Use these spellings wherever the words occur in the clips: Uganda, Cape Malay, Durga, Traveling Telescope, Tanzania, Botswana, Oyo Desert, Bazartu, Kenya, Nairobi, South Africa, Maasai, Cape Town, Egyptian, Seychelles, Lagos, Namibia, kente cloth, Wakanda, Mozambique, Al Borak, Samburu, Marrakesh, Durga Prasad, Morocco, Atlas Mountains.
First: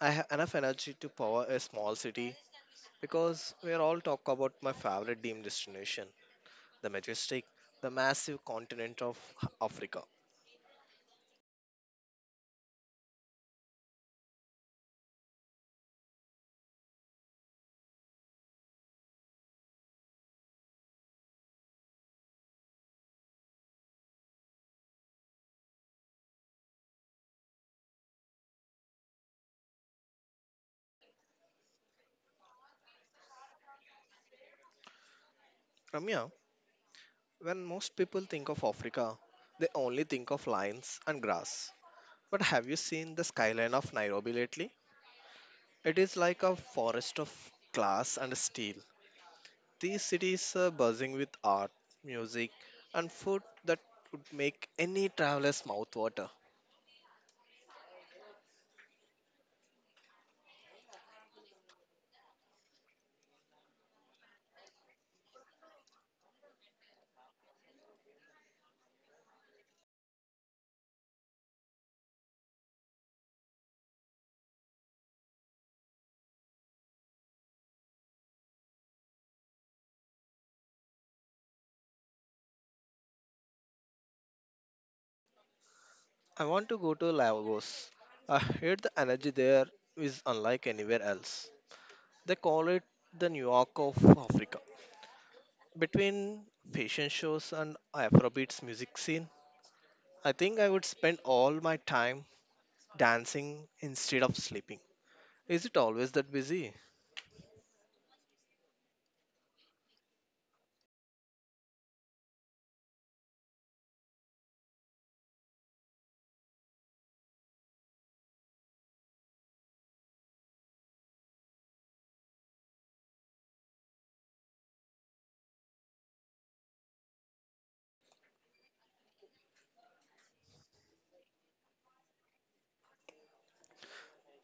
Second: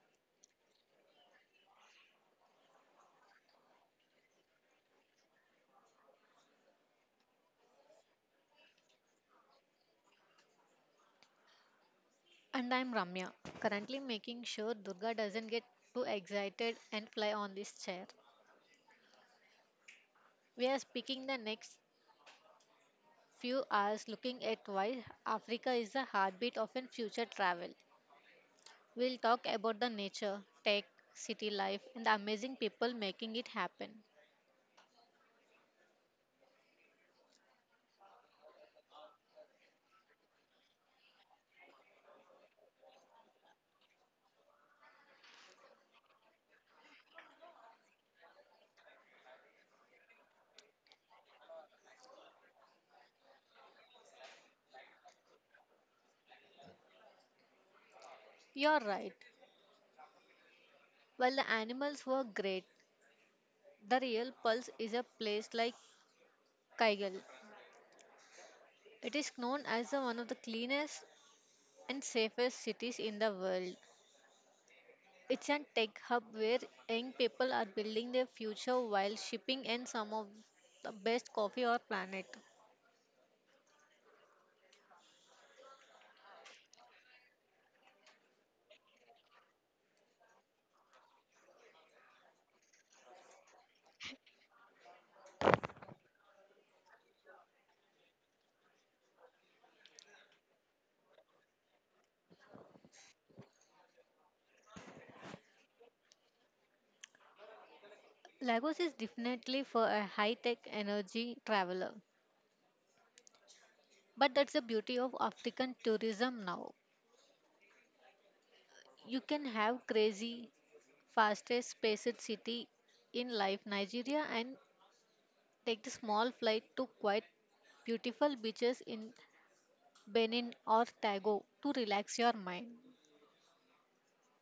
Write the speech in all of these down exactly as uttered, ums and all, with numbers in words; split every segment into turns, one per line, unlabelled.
I have enough energy to power a small city because we are all talk about my favorite dream destination, the majestic, the massive continent of Africa.
And I'm Ramya, currently making sure Durga doesn't get too excited and fly on this chair. We are speaking the next few hours looking at why Africa is the heartbeat of an future travel. We'll talk about the nature, tech, city life, and the amazing people making it happen.
Ramya, when most people think of Africa, they only think of lions and grass. But have you seen the skyline of Nairobi lately? It is like a forest of glass and steel. These cities are buzzing with art, music, and food that would make any traveler's mouth water.
You're right. While the animals were great, the real pulse is a place like Kaigal. It is known as the one of the cleanest and safest cities in the world. It's a tech hub where young people are building their future while shipping in some of the best coffee on planet.
I want to go to Lagos. I heard the energy there is unlike anywhere else. They call it the New York of Africa. Between fashion shows and Afrobeats music scene, I think I would spend all my time dancing instead of sleeping. Is it always that busy?
Lagos is definitely for a high-tech energy traveler. But that's the beauty of African tourism now. You can have crazy, fastest spaced city in life Nigeria and take the small flight to quite beautiful beaches in Benin or Togo to relax your mind.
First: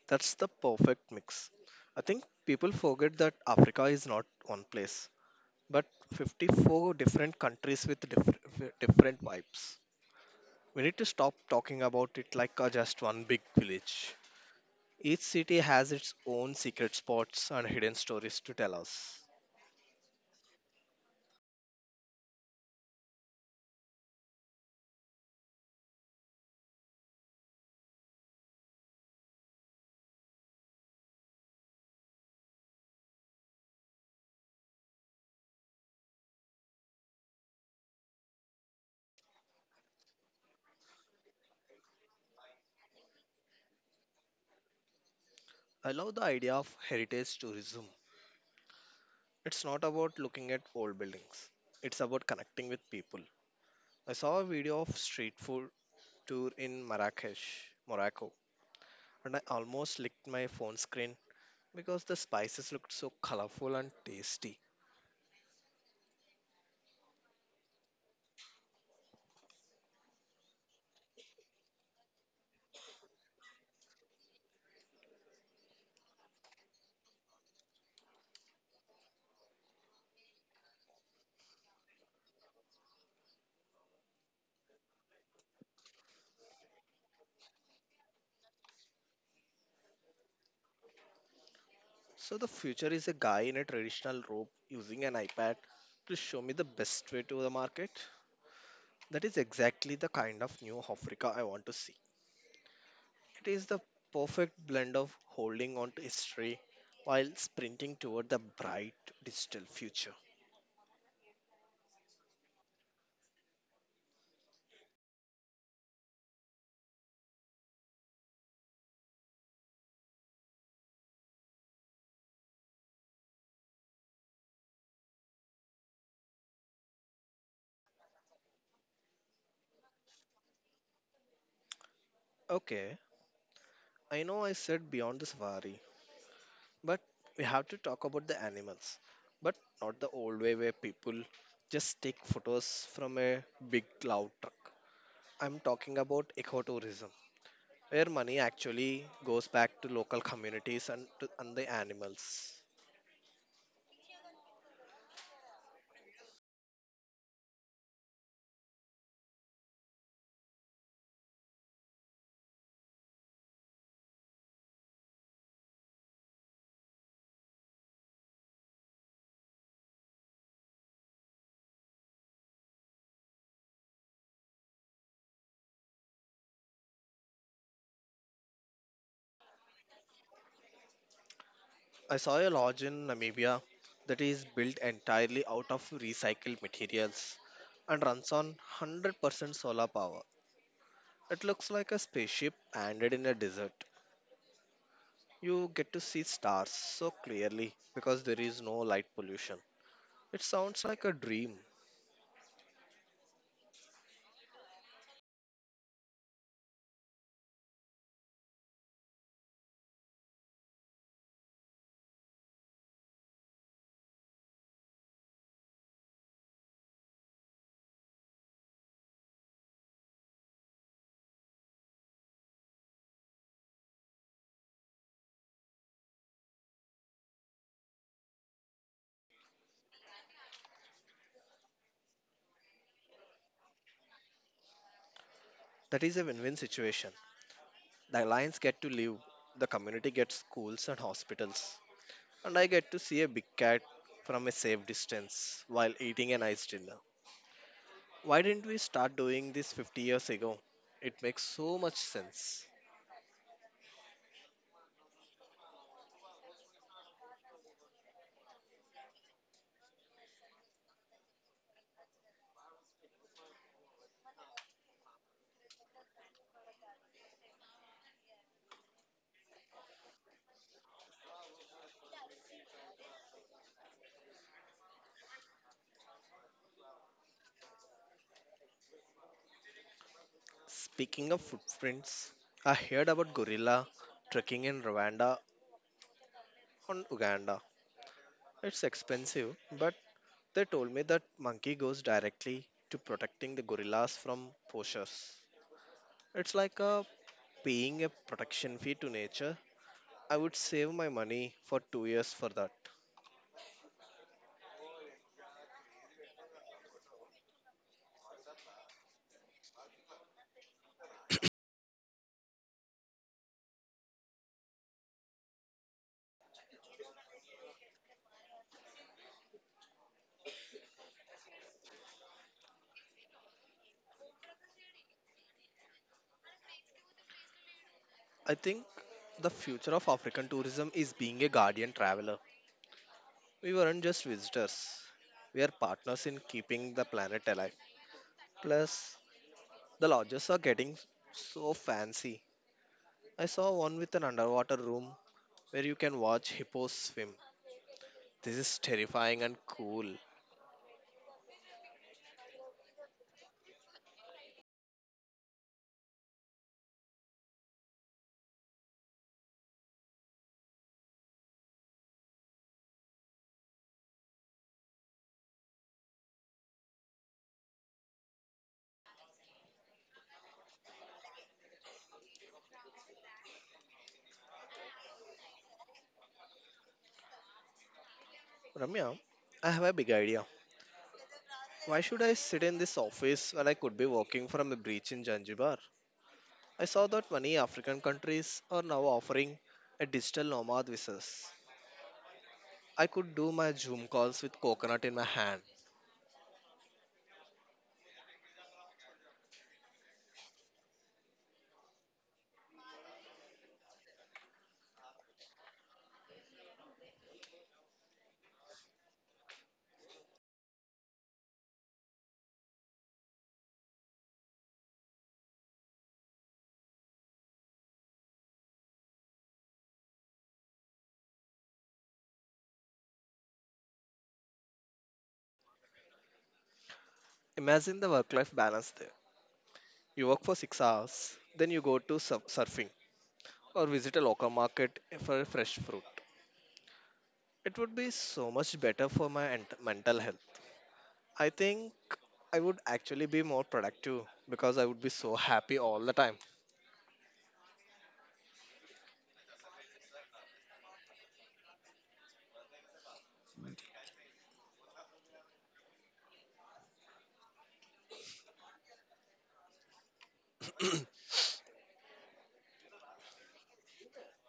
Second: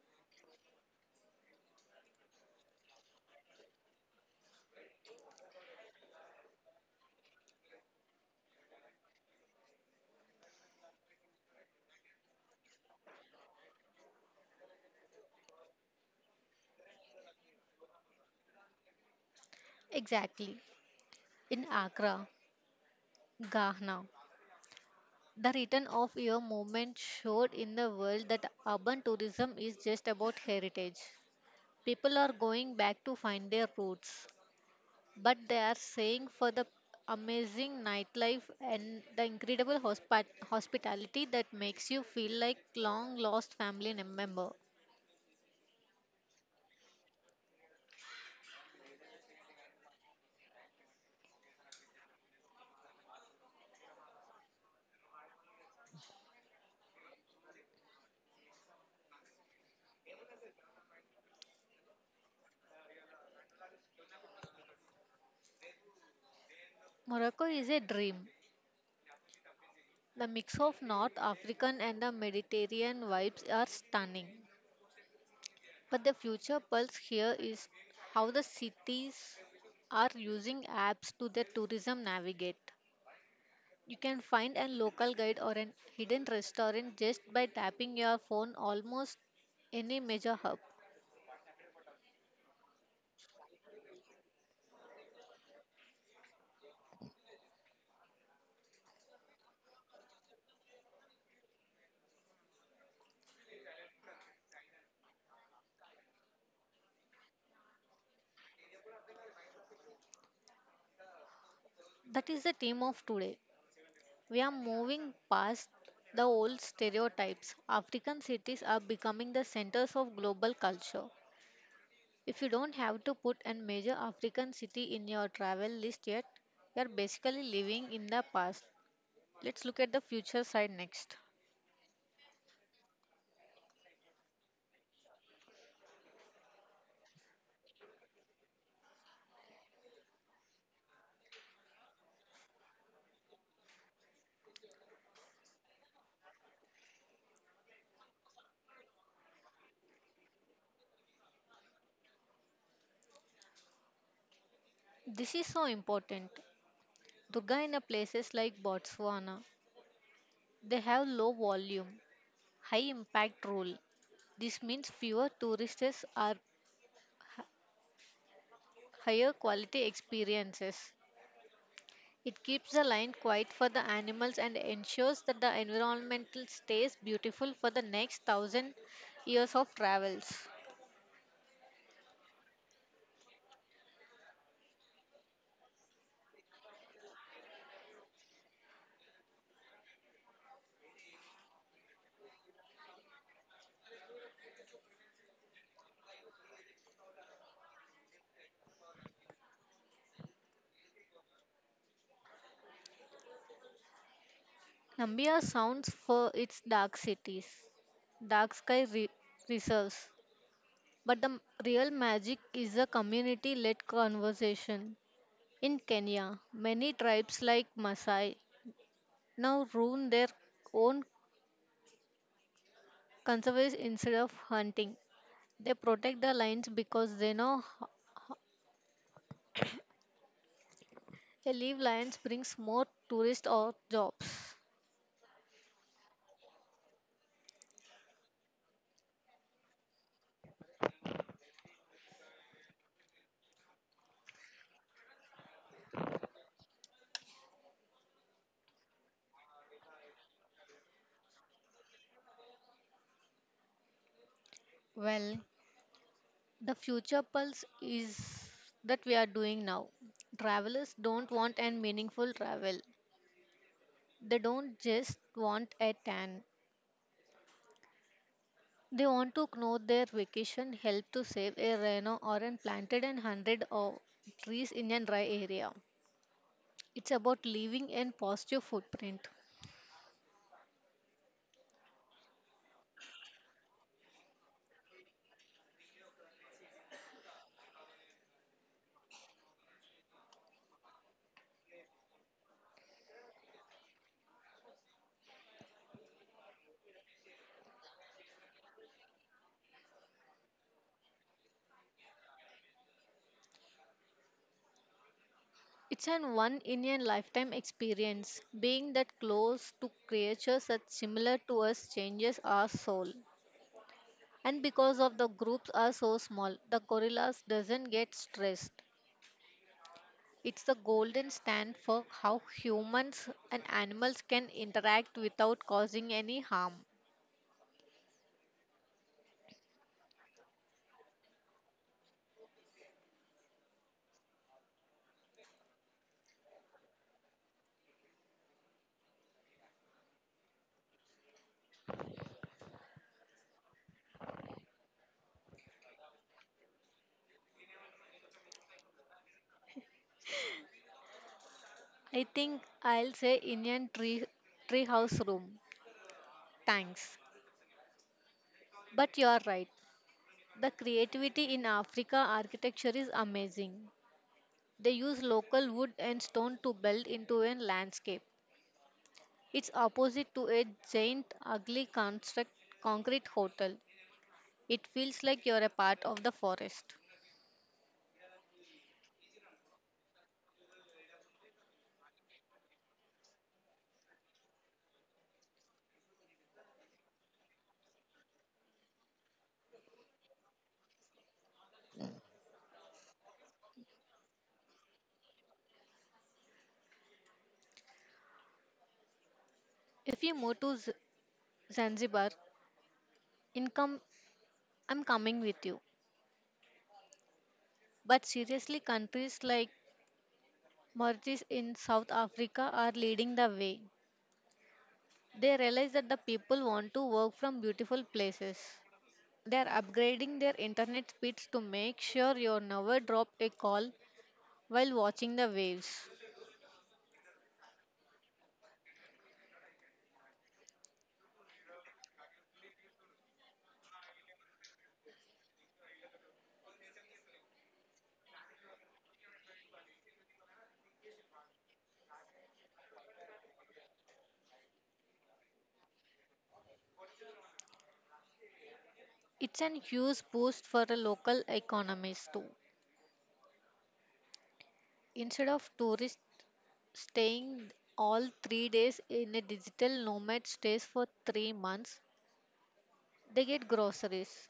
That's the perfect mix. I think people forget that Africa is not one place, but fifty-four different countries with different, different vibes. We need to stop talking about it like a just one big village. Each city has its own secret spots and hidden stories to tell us.
Exactly. In Accra, Ghana. The return of your movement showed in the world that urban tourism is just about heritage. People are going back to find their roots, but they are saying for the amazing nightlife and the incredible hospi- hospitality that makes you feel like long lost family nem- member.
I love the idea of heritage tourism. It's not about looking at old buildings, it's about connecting with people. I saw a video of street food tour in Marrakesh, Morocco, and I almost licked my phone screen because the spices looked so colorful and tasty.
Morocco is a dream. The mix of North African and the Mediterranean vibes are stunning. But the future pulse here is how the cities are using apps to their tourism navigate. You can find a local guide or a hidden restaurant just by tapping your phone almost any major hub.
So the future is a guy in a traditional robe using an iPad to show me the best way to the market. That is exactly the kind of new Africa I want to see. It is the perfect blend of holding on to history while sprinting toward the bright digital future.
That is the theme of today. We are moving past the old stereotypes. African cities are becoming the centers of global culture. If you don't have to put a major African city in your travel list yet, you are basically living in the past. Let's look at the future side next.
Okay, I know I said beyond the safari, but we have to talk about the animals, but not the old way where people just take photos from a big cloud truck. I'm talking about ecotourism where money actually goes back to local communities and, to, and the animals.
This is so important. Durga in a places like Botswana, they have low volume, high impact rule. This means fewer tourists are higher quality experiences. It keeps the line quiet for the animals and ensures that the environment stays beautiful for the next thousand years of travels.
I saw a lodge in Namibia that is built entirely out of recycled materials and runs on one hundred percent solar power. It looks like a spaceship landed in a desert. You get to see stars so clearly because there is no light pollution. It sounds like a dream.
Namibia sounds for its dark cities, dark sky re- reserves, But the m- real magic is the community led conversation. In Kenya, many tribes like Maasai now ruin their own conserves instead of hunting. They protect the lions because they know h- a live lions brings more tourists or jobs.
That is a win win situation. The Alliance get to live, the community gets schools and hospitals, and I get to see a big cat from a safe distance while eating a nice dinner. Why didn't we start doing this fifty years ago? It makes so much sense.
Well, the future pulse is that we are doing now. Travelers don't want a meaningful travel. They don't just want a tan. They want to know their vacation helped to save a rhino or an planted an hundred of trees in a dry area. It's about leaving a positive footprint.
Speaking of footprints, I heard about gorilla trekking in Rwanda and Uganda. It's expensive, but they told me that monkey goes directly to protecting the gorillas from poachers. It's like a paying a protection fee to nature. I would save my money for two years for that.
It's an one in a lifetime experience. Being that close to creatures that similar to us changes our soul. And because of the groups are so small, the gorillas doesn't get stressed. It's the golden stand for how humans and animals can interact without causing any harm.
I think the future of African tourism is being a guardian traveler. We weren't just visitors, we are partners in keeping the planet alive. Plus, the lodges are getting so fancy. I saw one with an underwater room where you can watch hippos swim. This is terrifying and cool.
I think I'll say Indian tree treehouse room. Thanks. But you're right. The creativity in Africa architecture is amazing. They use local wood and stone to build into a landscape. It's opposite to a giant ugly construct concrete hotel. It feels like you're a part of the forest.
Ramya, I have a big idea. Why should I sit in this office when I could be working from a beach in Zanzibar? I saw that many African countries are now offering a digital nomad visas. I could do my Zoom calls with coconut in my hand.
If you move to Z- Zanzibar, income I'm coming with you. But seriously, countries like Merchants in South Africa are leading the way. They realize that the people want to work from beautiful places. They are upgrading their internet speeds to make sure you never drop a call while watching the waves.
Imagine the work life balance there. You work for six hours, then you go to sur- surfing or visit a local market for fresh fruit. It would be so much better for my ent- mental health. I think I would actually be more productive because I would be so happy all the time.
It's an huge boost for the local economies too. Instead of tourists staying all three days in a digital nomad stays for three months, they get groceries,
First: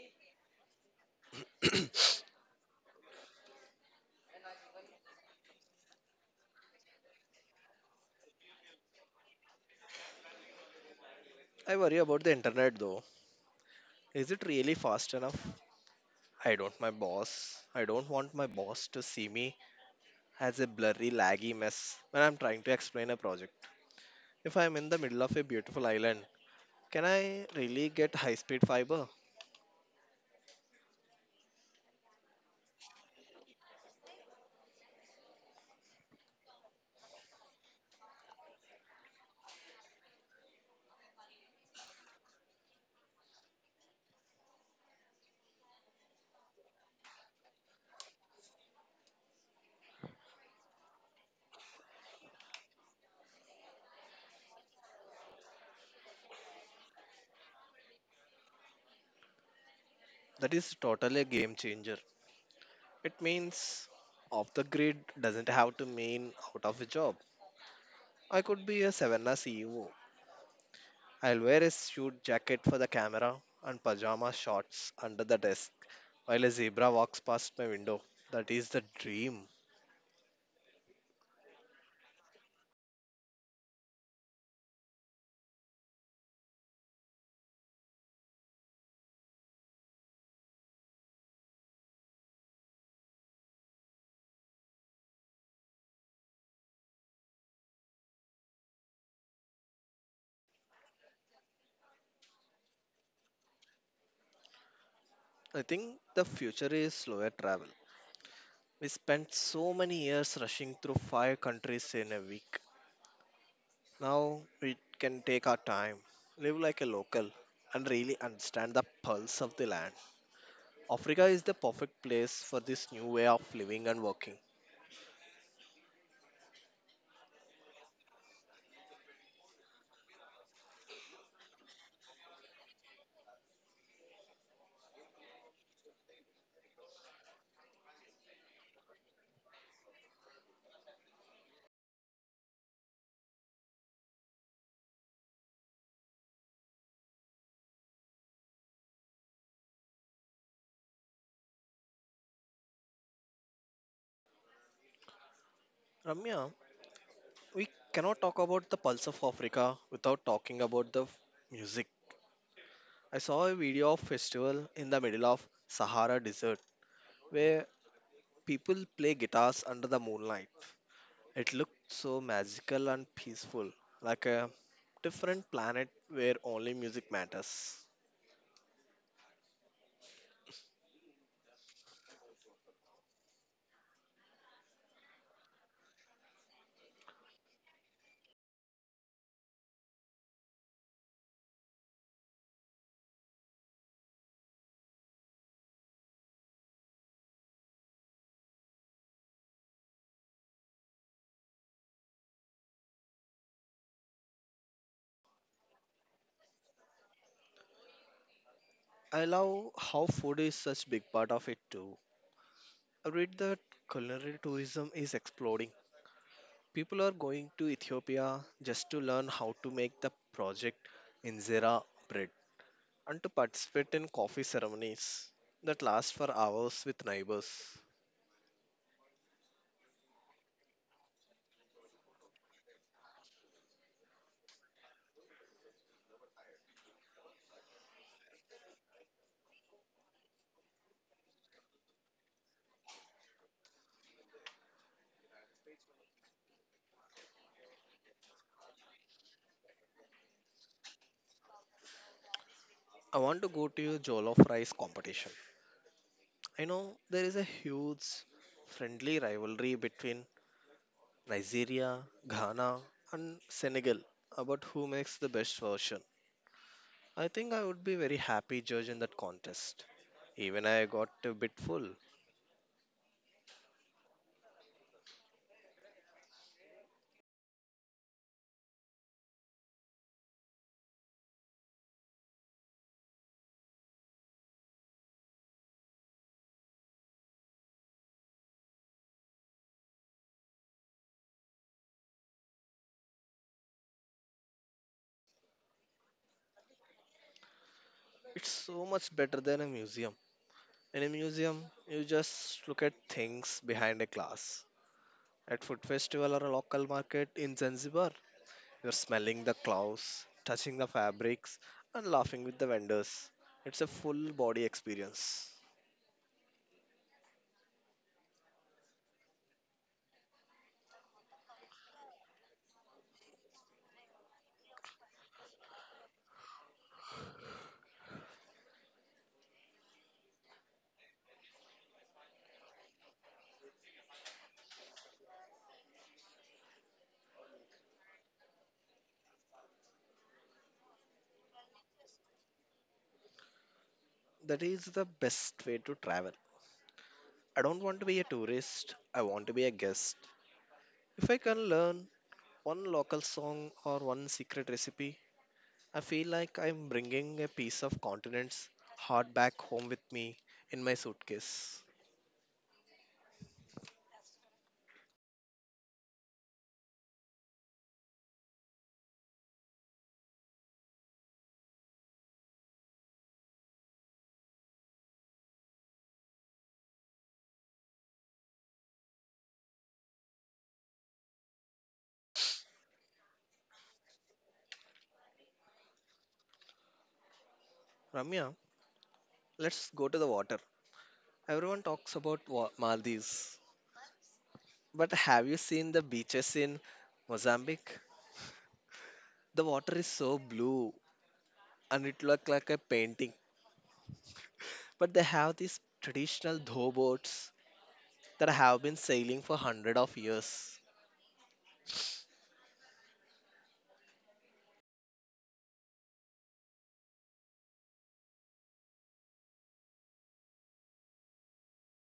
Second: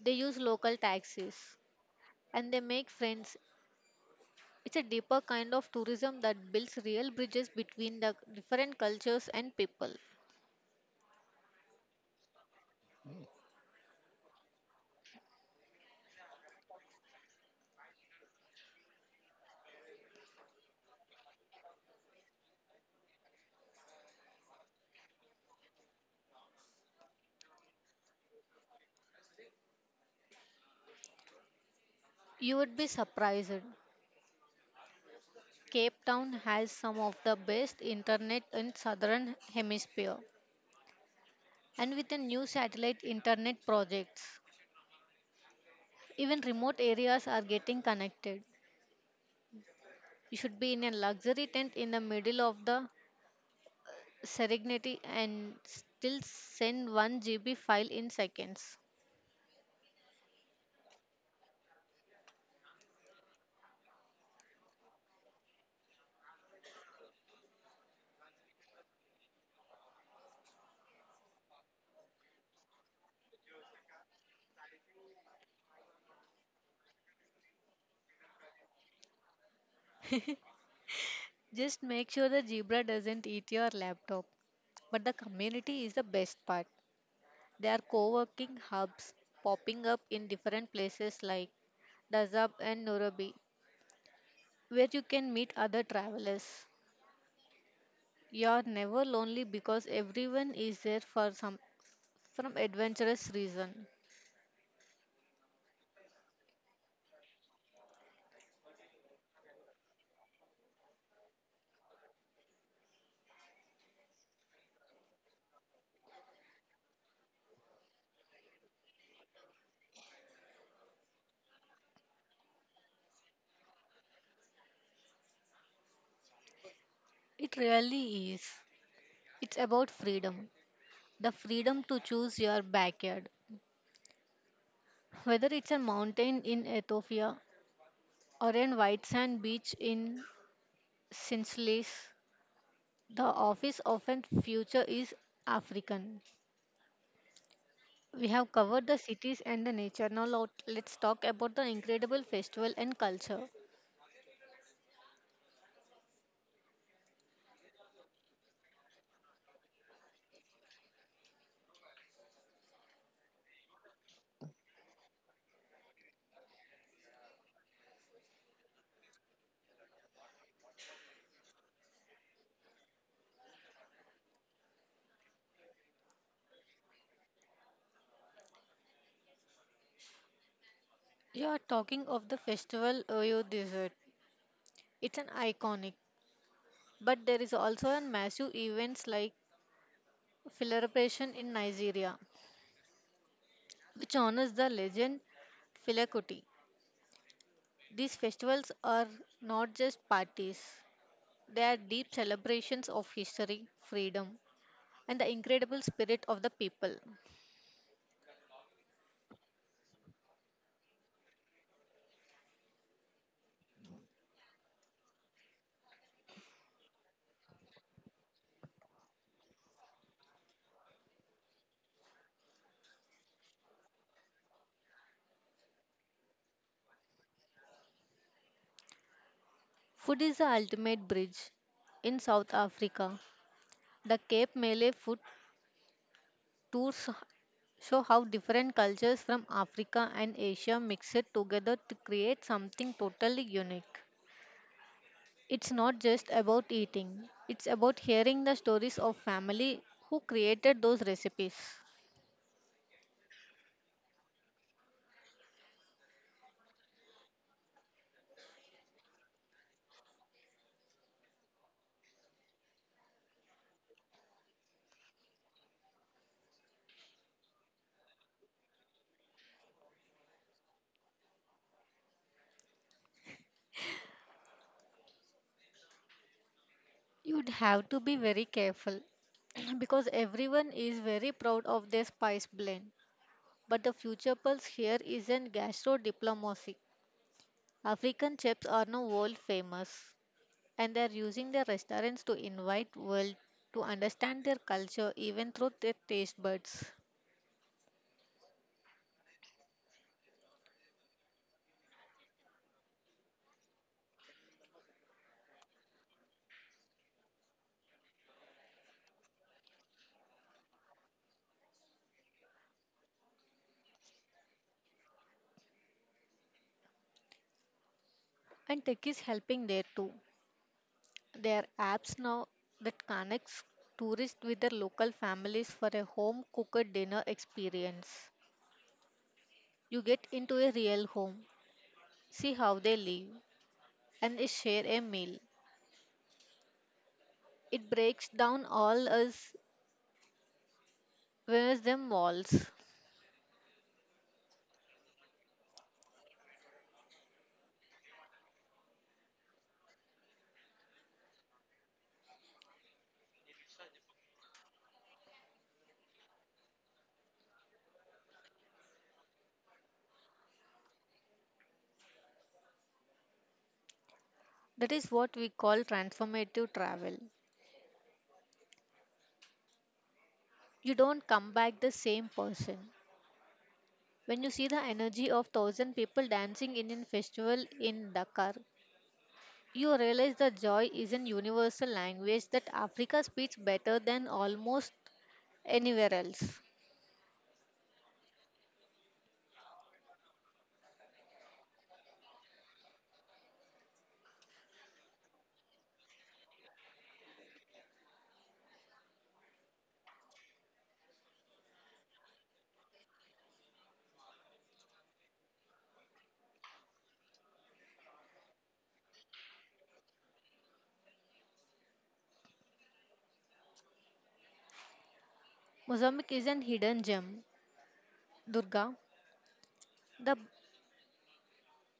they use local taxis, and they make friends. It's a deeper kind of tourism that builds real bridges between the different cultures and people.
I worry about the internet though. Is it really fast enough? I don't my boss. I don't want my boss to see me as a blurry laggy mess when I'm trying to explain a project. If I'm in the middle of a beautiful island, can I really get high speed fiber?
You would be surprised. Cape Town has some of the best internet in southern hemisphere and with the new satellite internet projects even remote areas are getting connected. You should be in a luxury tent in the middle of the Serengeti and still send one G B file in seconds.
That is totally a game changer. It means off the grid doesn't have to mean out of a job. I could be a Savannah C E O. I'll wear a suit jacket for the camera and pajama shorts under the desk while a zebra walks past my window. That is the dream.
Just make sure the zebra doesn't eat your laptop. But the community is the best part. There are co working hubs popping up in different places like Dazab and Nairobi, where you can meet other travelers. You are never lonely because everyone is there for some from adventurous reason.
I think the future is slower travel. We spent so many years rushing through five countries in a week. Now we can take our time, live like a local, and really understand the pulse of the land. Africa is the perfect place for this new way of living and working.
It really is. It's about freedom. The freedom to choose your backyard. Whether it's a mountain in Ethiopia or a white sand beach in Sincelis, the office often future is African. We have covered the cities and the nature. Now lot- let's talk about the incredible festival and culture.
Ramya, we cannot talk about the pulse of Africa without talking about the f- music. I saw a video of festival in the middle of Sahara desert where people play guitars under the moonlight. It looked so magical and peaceful, like a different planet where only music matters.
You are talking of the festival Oyo Desert. It's an iconic, but there is also a massive events like celebration in Nigeria, which honors the legend Filakuti. These festivals are not just parties, they are deep celebrations of history, freedom, and the incredible spirit of the people.
I love how food is such big part of it too. I read that culinary tourism is exploding. People are going to Ethiopia just to learn how to make the project injera bread and to participate in coffee ceremonies that last for hours with neighbors.
Food is the ultimate bridge. In South Africa, the Cape Malay food tours show how different cultures from Africa and Asia mix it together to create something totally unique. It's not just about eating, it's about hearing the stories of family who created those recipes.
I want to go to a jollof rice competition. I know there is a huge friendly rivalry between Nigeria, Ghana, and Senegal about who makes the best version. I think I would be very happy judge in that contest. Even I got a bit full.
You'd have to be very careful because everyone is very proud of their spice blend. But the future pulse here isn't gastro diplomacy. African chefs are now world famous and they are using their restaurants to invite world to understand their culture even through their taste buds.
It's so much better than a museum. In a museum, you just look at things behind a glass. At food festival or a local market in Zanzibar, you're smelling the clothes, touching the fabrics, and laughing with the vendors. It's a full body experience.
And tech is helping there too. There are apps now that connects tourists with their local families for a home cooked dinner experience. You get into a real home, see how they live, and they share a meal. It breaks down all us where's them walls.
That is the best way to travel. I don't want to be a tourist. I want to be a guest. If I can learn, one local song or one secret recipe. I feel like I'm bringing a piece of continent's heart back home with me in my suitcase.
That is what we call transformative travel. You don't come back the same person. When you see the energy of thousand people dancing in a festival in Dakar, you realize the joy is an universal language that Africa speaks better than almost anywhere else.
Ramya, let's go to the water. Everyone talks about wa- Maldives, but have you seen the beaches in Mozambique? The water is so blue and it looks like a painting, but they have these traditional tow boats that have been sailing for hundreds of years.
Mozambique is an hidden gem. Durga, the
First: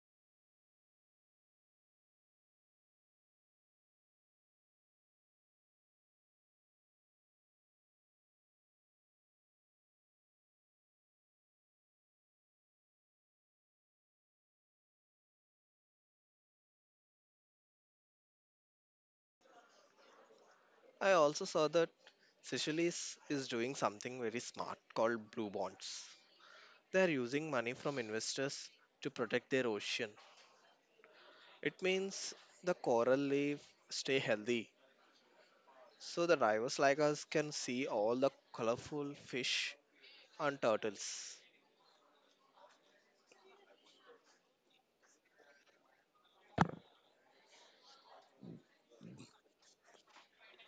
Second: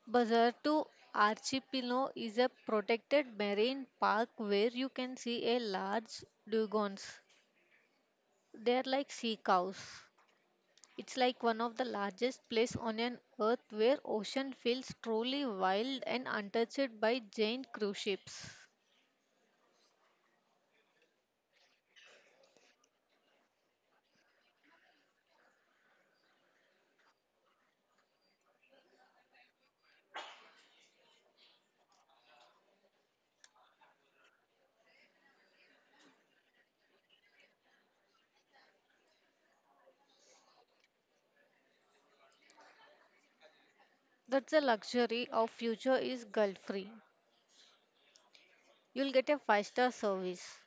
Bazartu archipelago is a protected marine park where you can see a large dugongs. They are like sea cows. It's like one of the largest places on an earth where ocean feels truly wild and untouched by giant cruise ships.
I also saw that Seychelles is doing something very smart called blue bonds. They are using money from investors to protect their ocean. It means the coral reef stay healthy so the divers like us can see all the colorful fish and turtles.
That's the luxury of future is guilt-free. You'll get a five-star service,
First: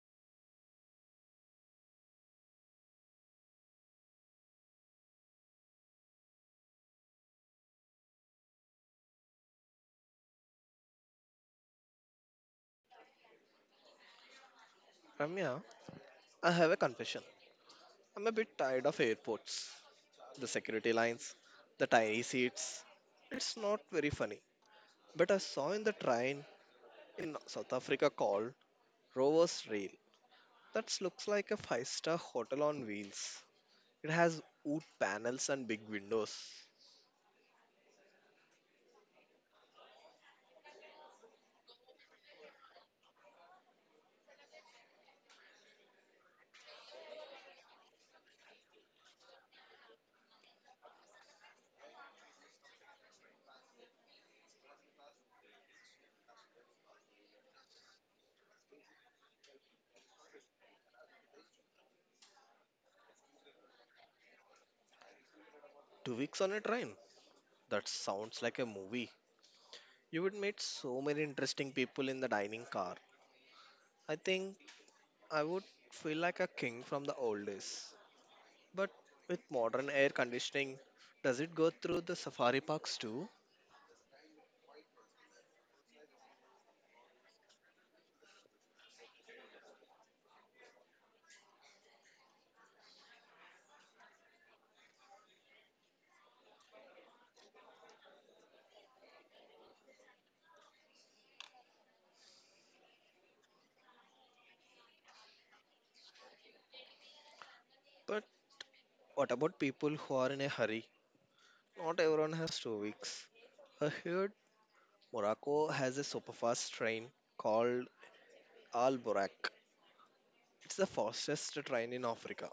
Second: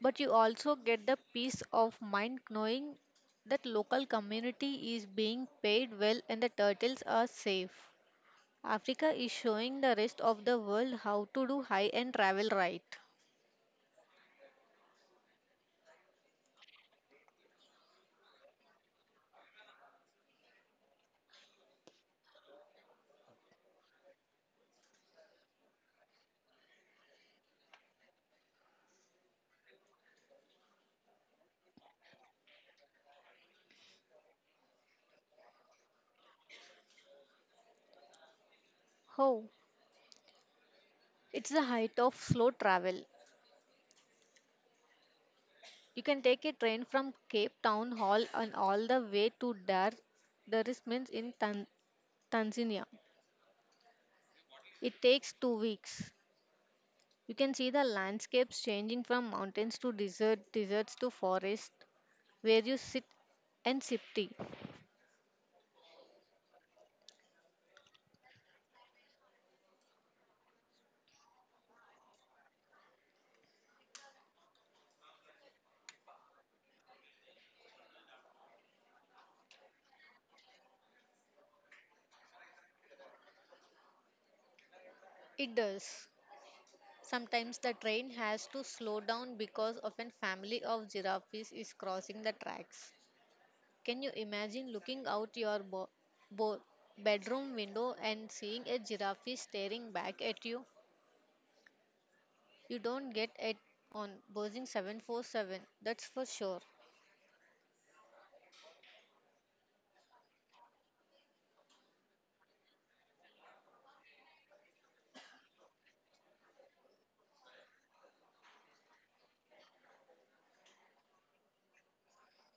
but you also get the peace of mind knowing that local community is being paid well and the turtles are safe. Africa is showing the rest of the world how to do high-end travel right.
Ramya, I have a confession. I'm a bit tired of airports. The security lines, the tiny seats. It's not very funny. But I saw in the train in South Africa called Rover's Rail. That looks like a five star hotel on wheels. It has wood panels and big windows.
Oh, it's the height of slow travel. You can take a train from Cape Town Hall and all the way to Dar Dar es Salaam in Tan Tanzania. It takes two weeks. You can see the landscapes changing from mountains to desert, deserts to forest, where you sit and sip tea.
Two weeks on a train. That sounds like a movie. You would meet so many interesting people in the dining car. I think I would feel like a king from the old days. But with modern air conditioning, does it go through the safari parks too?
It does. Sometimes the train has to slow down because of a family of giraffes is crossing the tracks. Can you imagine looking out your bo- bo- bedroom window and seeing a giraffe staring back at you? You don't get it on Boeing seven forty-seven, that's for sure.
But what about people who are in a hurry? Not everyone has two weeks. I heard Morocco has a superfast train called Al Borak. It's the fastest train in Africa.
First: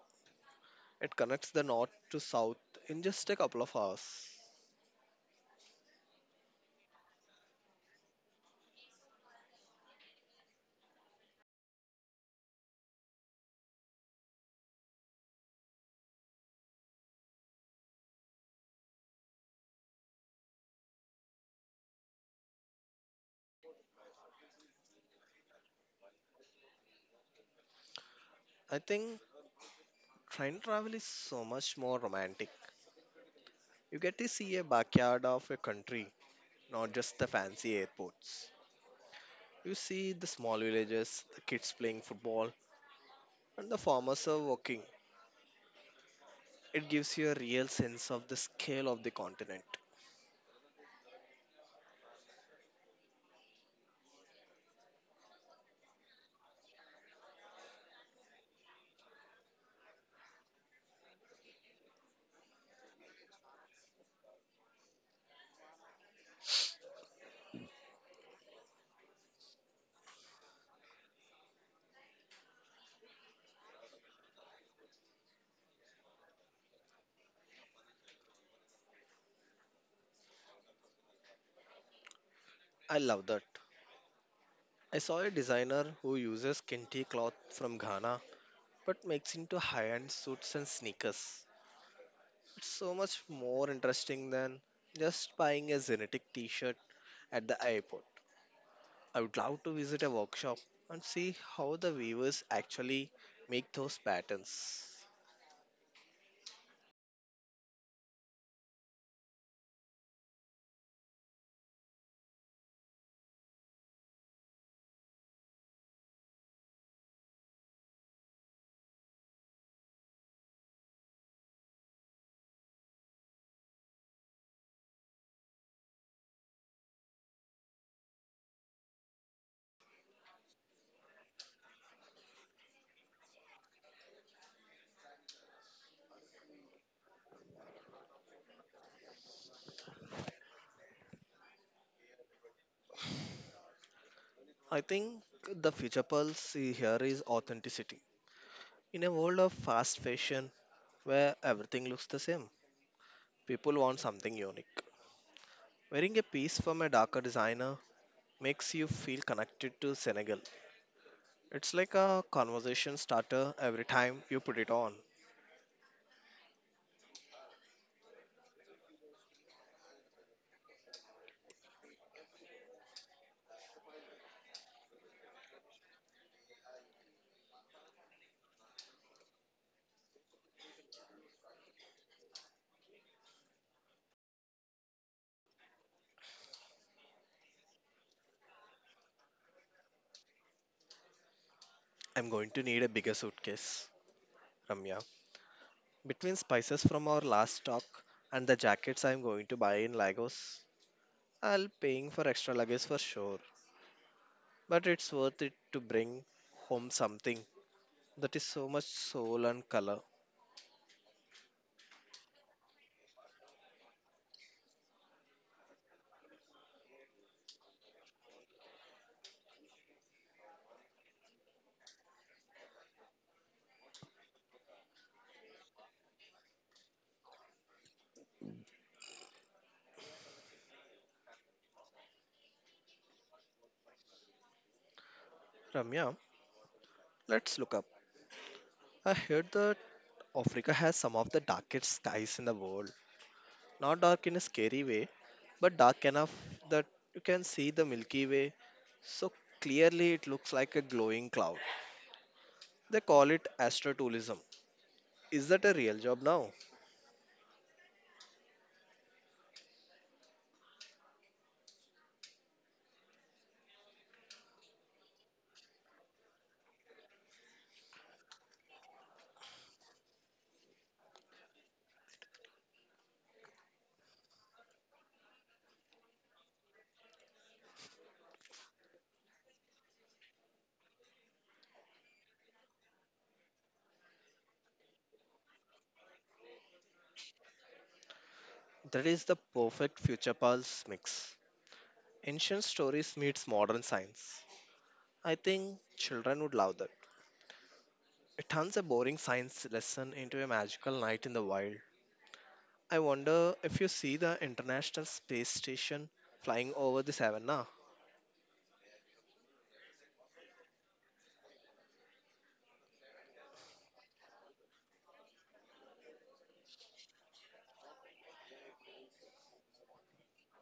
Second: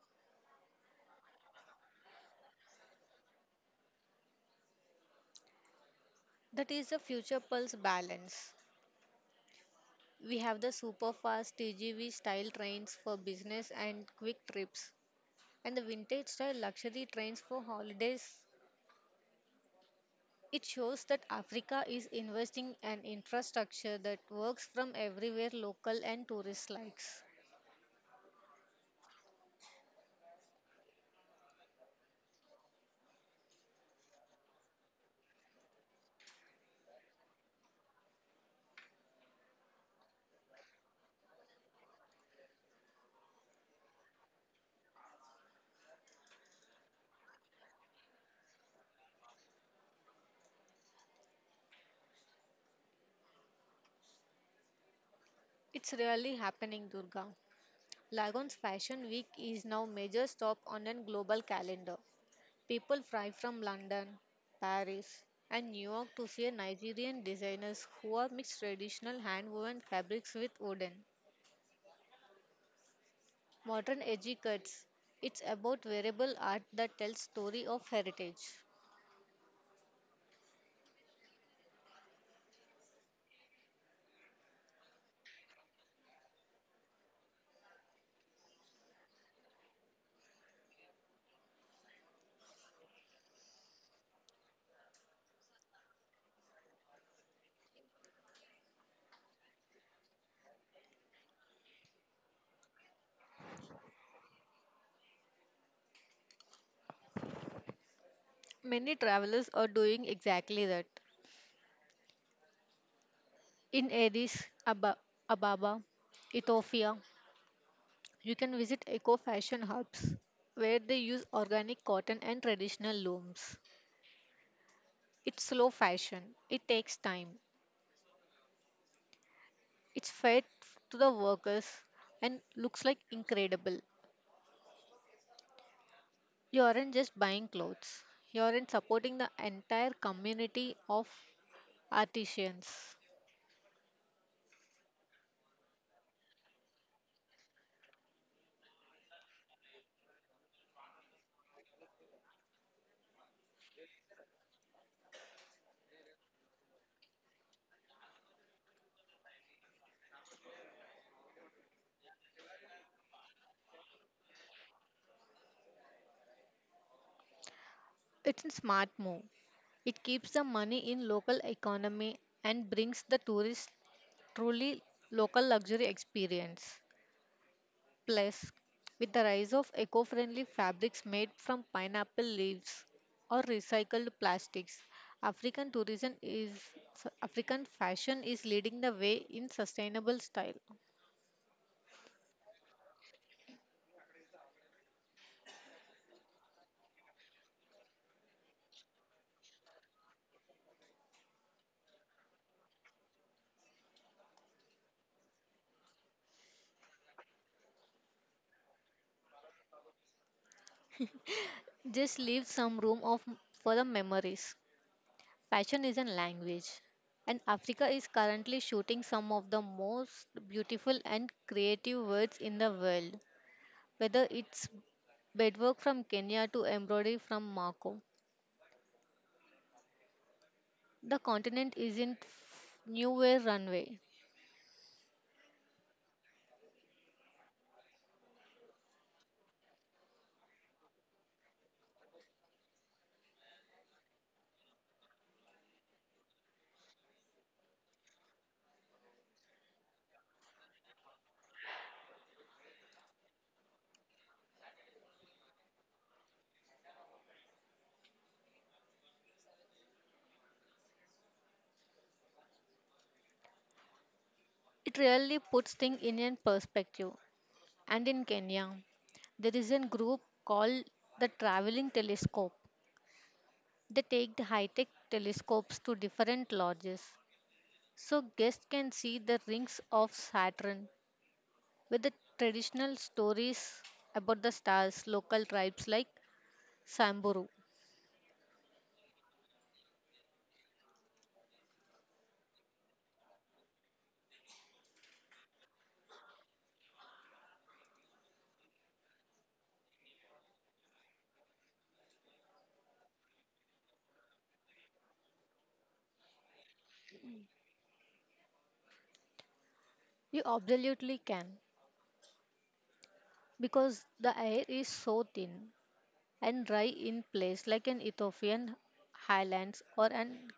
It connects the north to south in just a couple of hours.
That is the future pulse balance. We have the super fast T G V style trains for business and quick trips, and the vintage style luxury trains for holidays. It shows that Africa is investing in infrastructure that works from everywhere local and tourist likes.
I think train travel is so much more romantic. You get to see a backyard of a country, not just the fancy airports. You see the small villages, the kids playing football, and the farmers are working. It gives you a real sense of the scale of the continent.
It's really happening, Durga. Lagon's Fashion Week is now major stop on a global calendar. People fly from London, Paris, and New York to see Nigerian designers who are mixed traditional hand-woven fabrics with wooden, modern edgy cuts. It's about wearable art that tells story of heritage.
I love that. I saw a designer who uses kente cloth from Ghana but makes into high-end suits and sneakers. It's so much more interesting than just buying a genetic t-shirt at the airport. I would love to visit a workshop and see how the weavers actually make those patterns.
Many travelers are doing exactly that. In Addis Aba- Ababa, Ethiopia, you can visit eco fashion hubs where they use organic cotton and traditional looms. It's slow fashion, it takes time, it's fair to the workers and looks like incredible. You aren't just buying clothes, you aren't supporting the entire community of artisans.
I think the future pulse here is authenticity. In a world of fast fashion where everything looks the same, people want something unique. Wearing a piece from a darker designer makes you feel connected to Senegal. It's like a conversation starter every time you put it on.
It's a smart move. It keeps the money in local economy and brings the tourists truly local luxury experience. Plus, with the rise of eco friendly fabrics made from pineapple leaves or recycled plastics, African tourism is African fashion is leading the way in sustainable style.
I'm going to need a bigger suitcase, Ramya. Between spices from our last stock and the jackets I'm going to buy in Lagos, I'll paying for extra luggage for sure. But it's worth it to bring home something that is so much soul and color.
Just leave some room of for the memories. Fashion is a language, and Africa is currently shooting some of the most beautiful and creative words in the world. Whether it's bedwork from Kenya to embroidery from Morocco, the continent isn't f- new way runway.
Ramya, let's look up. I heard that Africa has some of the darkest skies in the world. Not dark in a scary way, but dark enough that you can see the Milky Way. So clearly, it looks like a glowing cloud. They call it astrotourism. Is that a real job now?
It really puts things in a perspective. And in Kenya, there is a group called the Traveling Telescope. They take the high-tech telescopes to different lodges, so guests can see the rings of Saturn, with the traditional stories about the stars, local tribes like Samburu.
That is the perfect future pulse mix. Ancient stories meets modern science. I think children would love that. It turns a boring science lesson into a magical night in the wild. I wonder if you see the International Space Station flying over the savannah.
You absolutely can, because the air is so thin and dry in place like an Ethiopian highlands or an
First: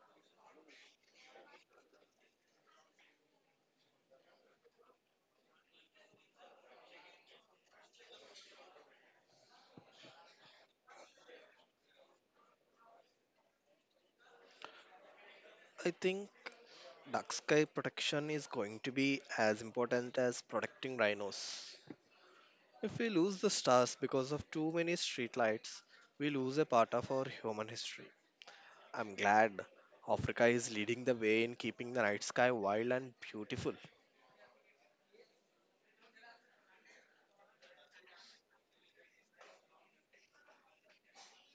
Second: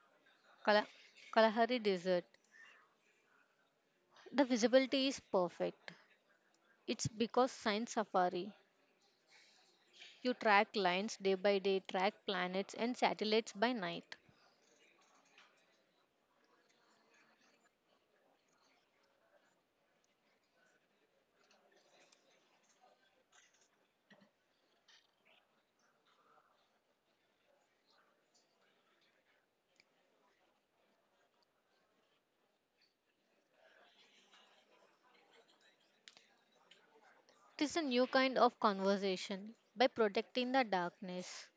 Kala- Kalahari desert. The visibility is perfect. It's because science safari. You track lines day by day, track planets and satellites by night.
I think Dark sky protection is going to be as important as protecting rhinos. If we lose the stars because of too many streetlights, we lose a part of our human history. I'm glad Africa is leading the way in keeping the night sky wild and beautiful.
It is a new kind of conversation. By protecting the darkness,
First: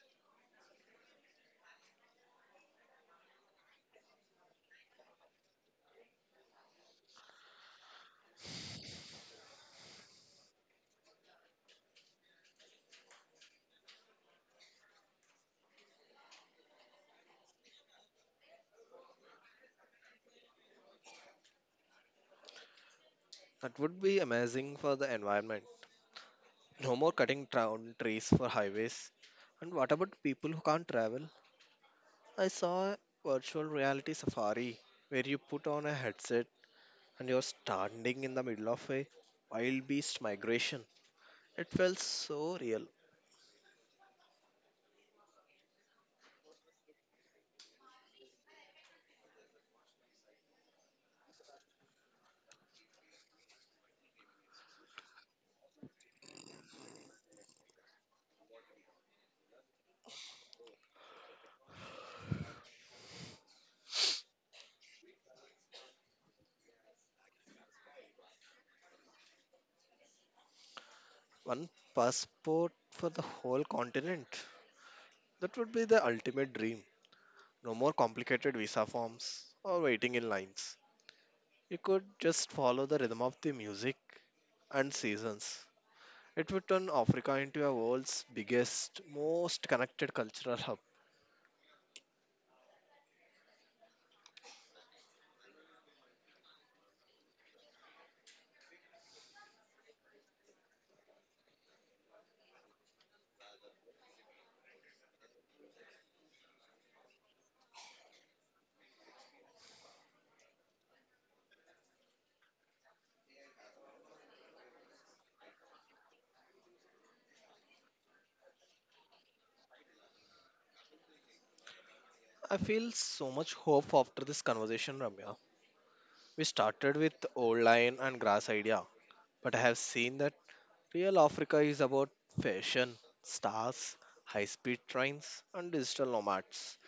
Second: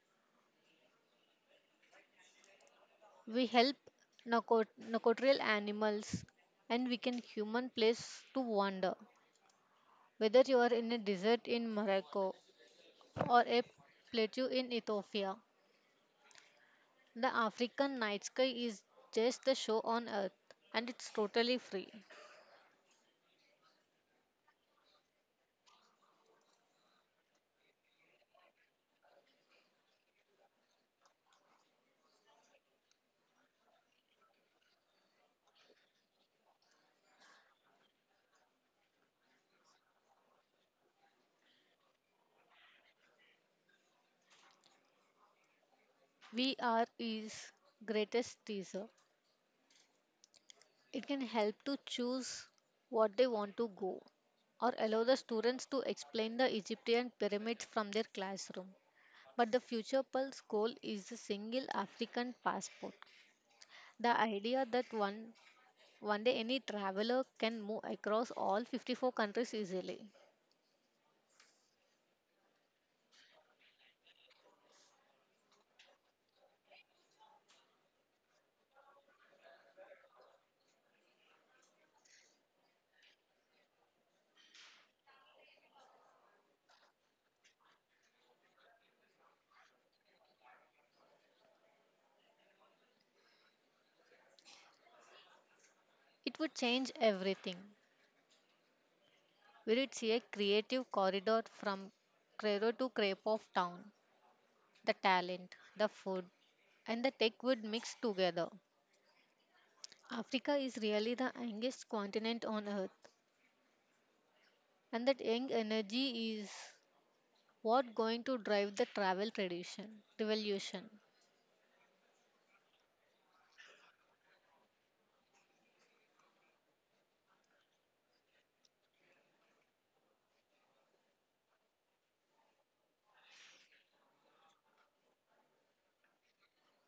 we help narco- narcotrial animals and we can human place to wander. Whether you are in a desert in Morocco or a plateau in Ethiopia, the African night sky is just the show on earth and it's totally free.
That would be amazing for the environment. No more cutting down trees for highways. And what about people who can't travel? I saw a virtual reality safari where you put on a headset and you're standing in the middle of a wild beast migration. It felt so real.
V R is greatest teaser. It can help to choose what they want to go or allow the students to explain the Egyptian pyramids from their classroom. But the future pulse goal is a single African passport. The idea that one one day any traveler can move across all fifty-four countries easily.
One passport for the whole continent. That would be the ultimate dream. No more complicated visa forms or waiting in lines. You could just follow the rhythm of the music and seasons. It would turn Africa into a world's biggest, most connected cultural hub.
It would change everything. Will it see a creative corridor from Cairo to Crepe of Town? The talent, the food, and the tech would mix together. Africa is really the youngest continent on earth, and that young energy is what going to drive the travel tradition revolution.
I feel so much hope after this conversation, Ramya. We started with old lion and grass idea, but I have seen that Real Africa is about fashion, stars, high speed trains, and digital nomads.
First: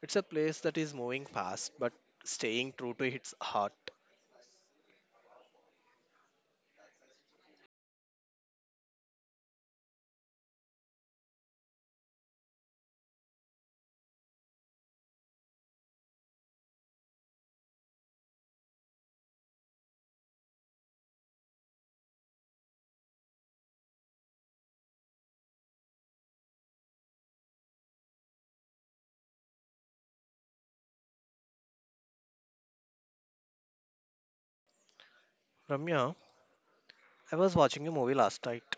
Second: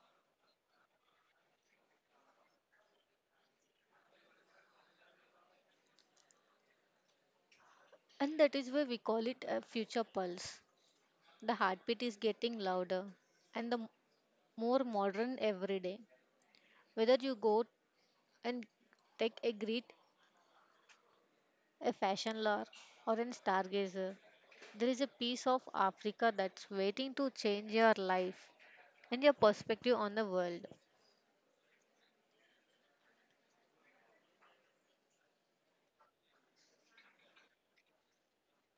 It's a place that is moving fast but staying true to its heart.
And that is why we call it a future pulse. The heartbeat is getting louder and the more modern every day. Whether you go and take a great a fashion lore, or a stargazer. There is a piece of Africa that's waiting to change your life and your perspective on the world.
Ramya, I was watching a movie last night.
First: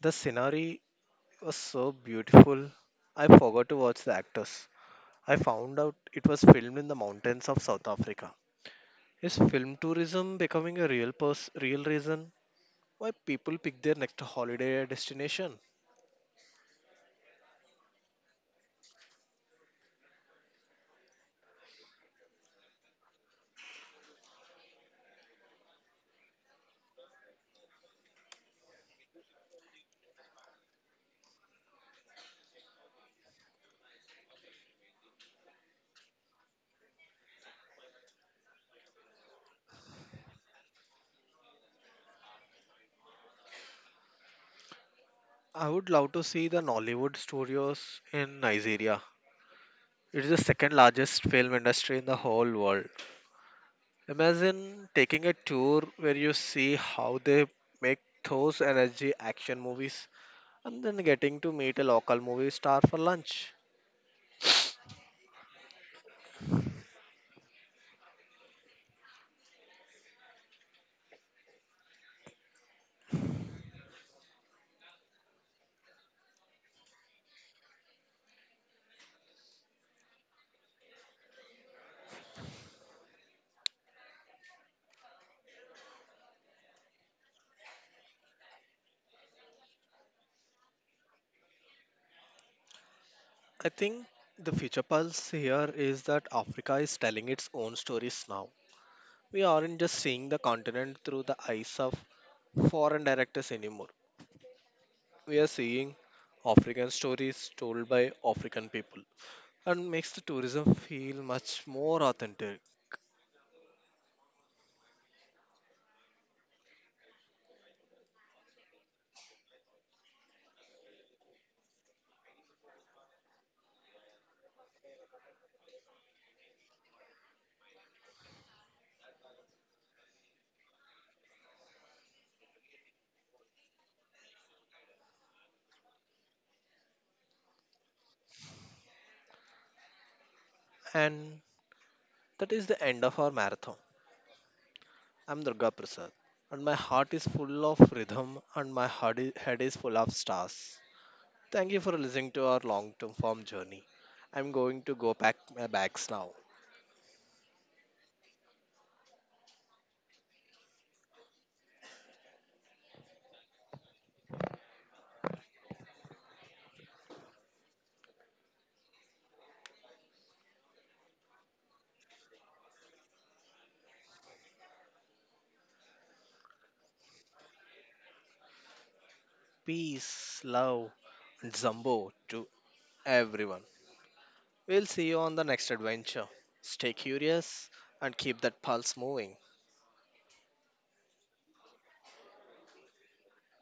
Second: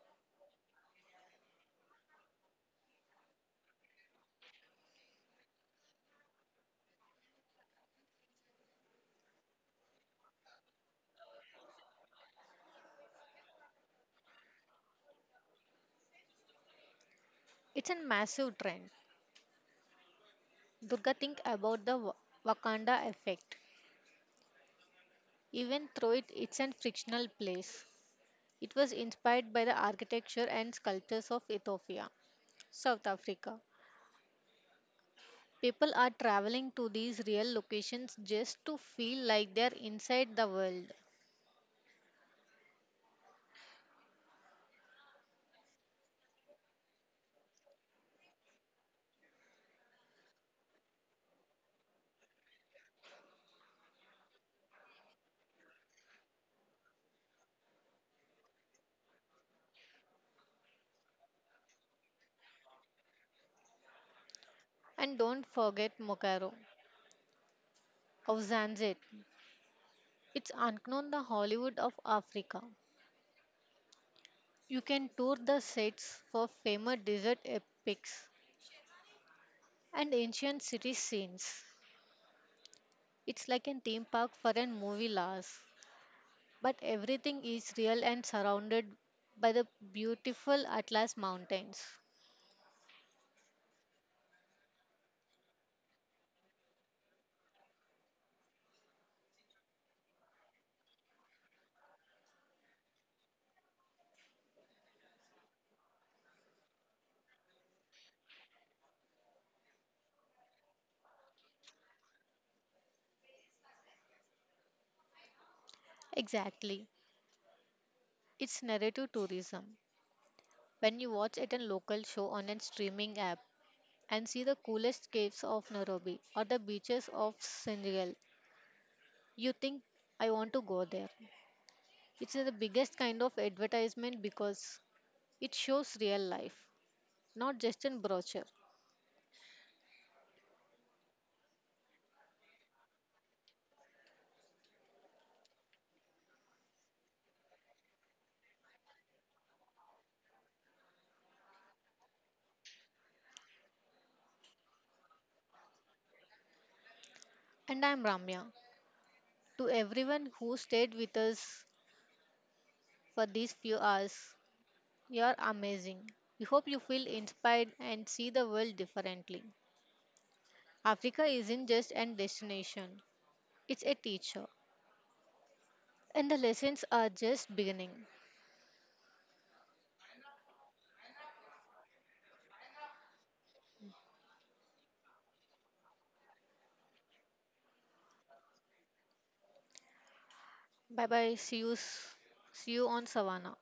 The scenery was so beautiful. I forgot to watch the actors. I found out it was filmed in the mountains of South Africa. Is film tourism becoming a real pers- real reason why people pick their next holiday destination?
It's a massive trend. Durga, think about the Wa- Wakanda effect. Even though it, it's a fictional place, it was inspired by the architecture and sculptures of Ethiopia, South Africa. People are traveling to these real locations just to feel like they're inside the world.
I would love to see the Nollywood studios in Nigeria. It is the second largest film industry in the whole world. Imagine taking a tour where you see how they make those energy action movies and then getting to meet a local movie star for lunch.
And don't forget Mokaro of Zanzit. It's Anknon, the Hollywood of Africa. You can tour the sets for famous desert epics and ancient city scenes. It's like a theme park for a movie lovers, but everything is real and surrounded by the beautiful Atlas Mountains.
I think the future pulse here is that Africa is telling its own stories now. We aren't just seeing the continent through the eyes of foreign directors anymore. We are seeing African stories told by African people and makes the tourism feel much more authentic.
Exactly. It's narrative tourism. When you watch at a local show on a streaming app and see the coolest caves of Nairobi or the beaches of Senegal, you think, I want to go there. It's the biggest kind of advertisement because it shows real life, not just in brochure.
And that is the end of our marathon. I'm Durga Prasad and my heart is full of rhythm and my heart i- head is full of stars. Thank you for listening to our long term form journey. I'm going to go pack my bags now.
And I'm Ramya. To everyone who stayed with us for these few hours, you're amazing. We hope you feel inspired and see the world differently. Africa isn't just an destination, it's a teacher. And the lessons are just beginning.
Peace, love, and Zambo to everyone. We'll see you on the next adventure. Stay curious and keep that pulse moving.
Bye bye. See you, s- see you on Savannah.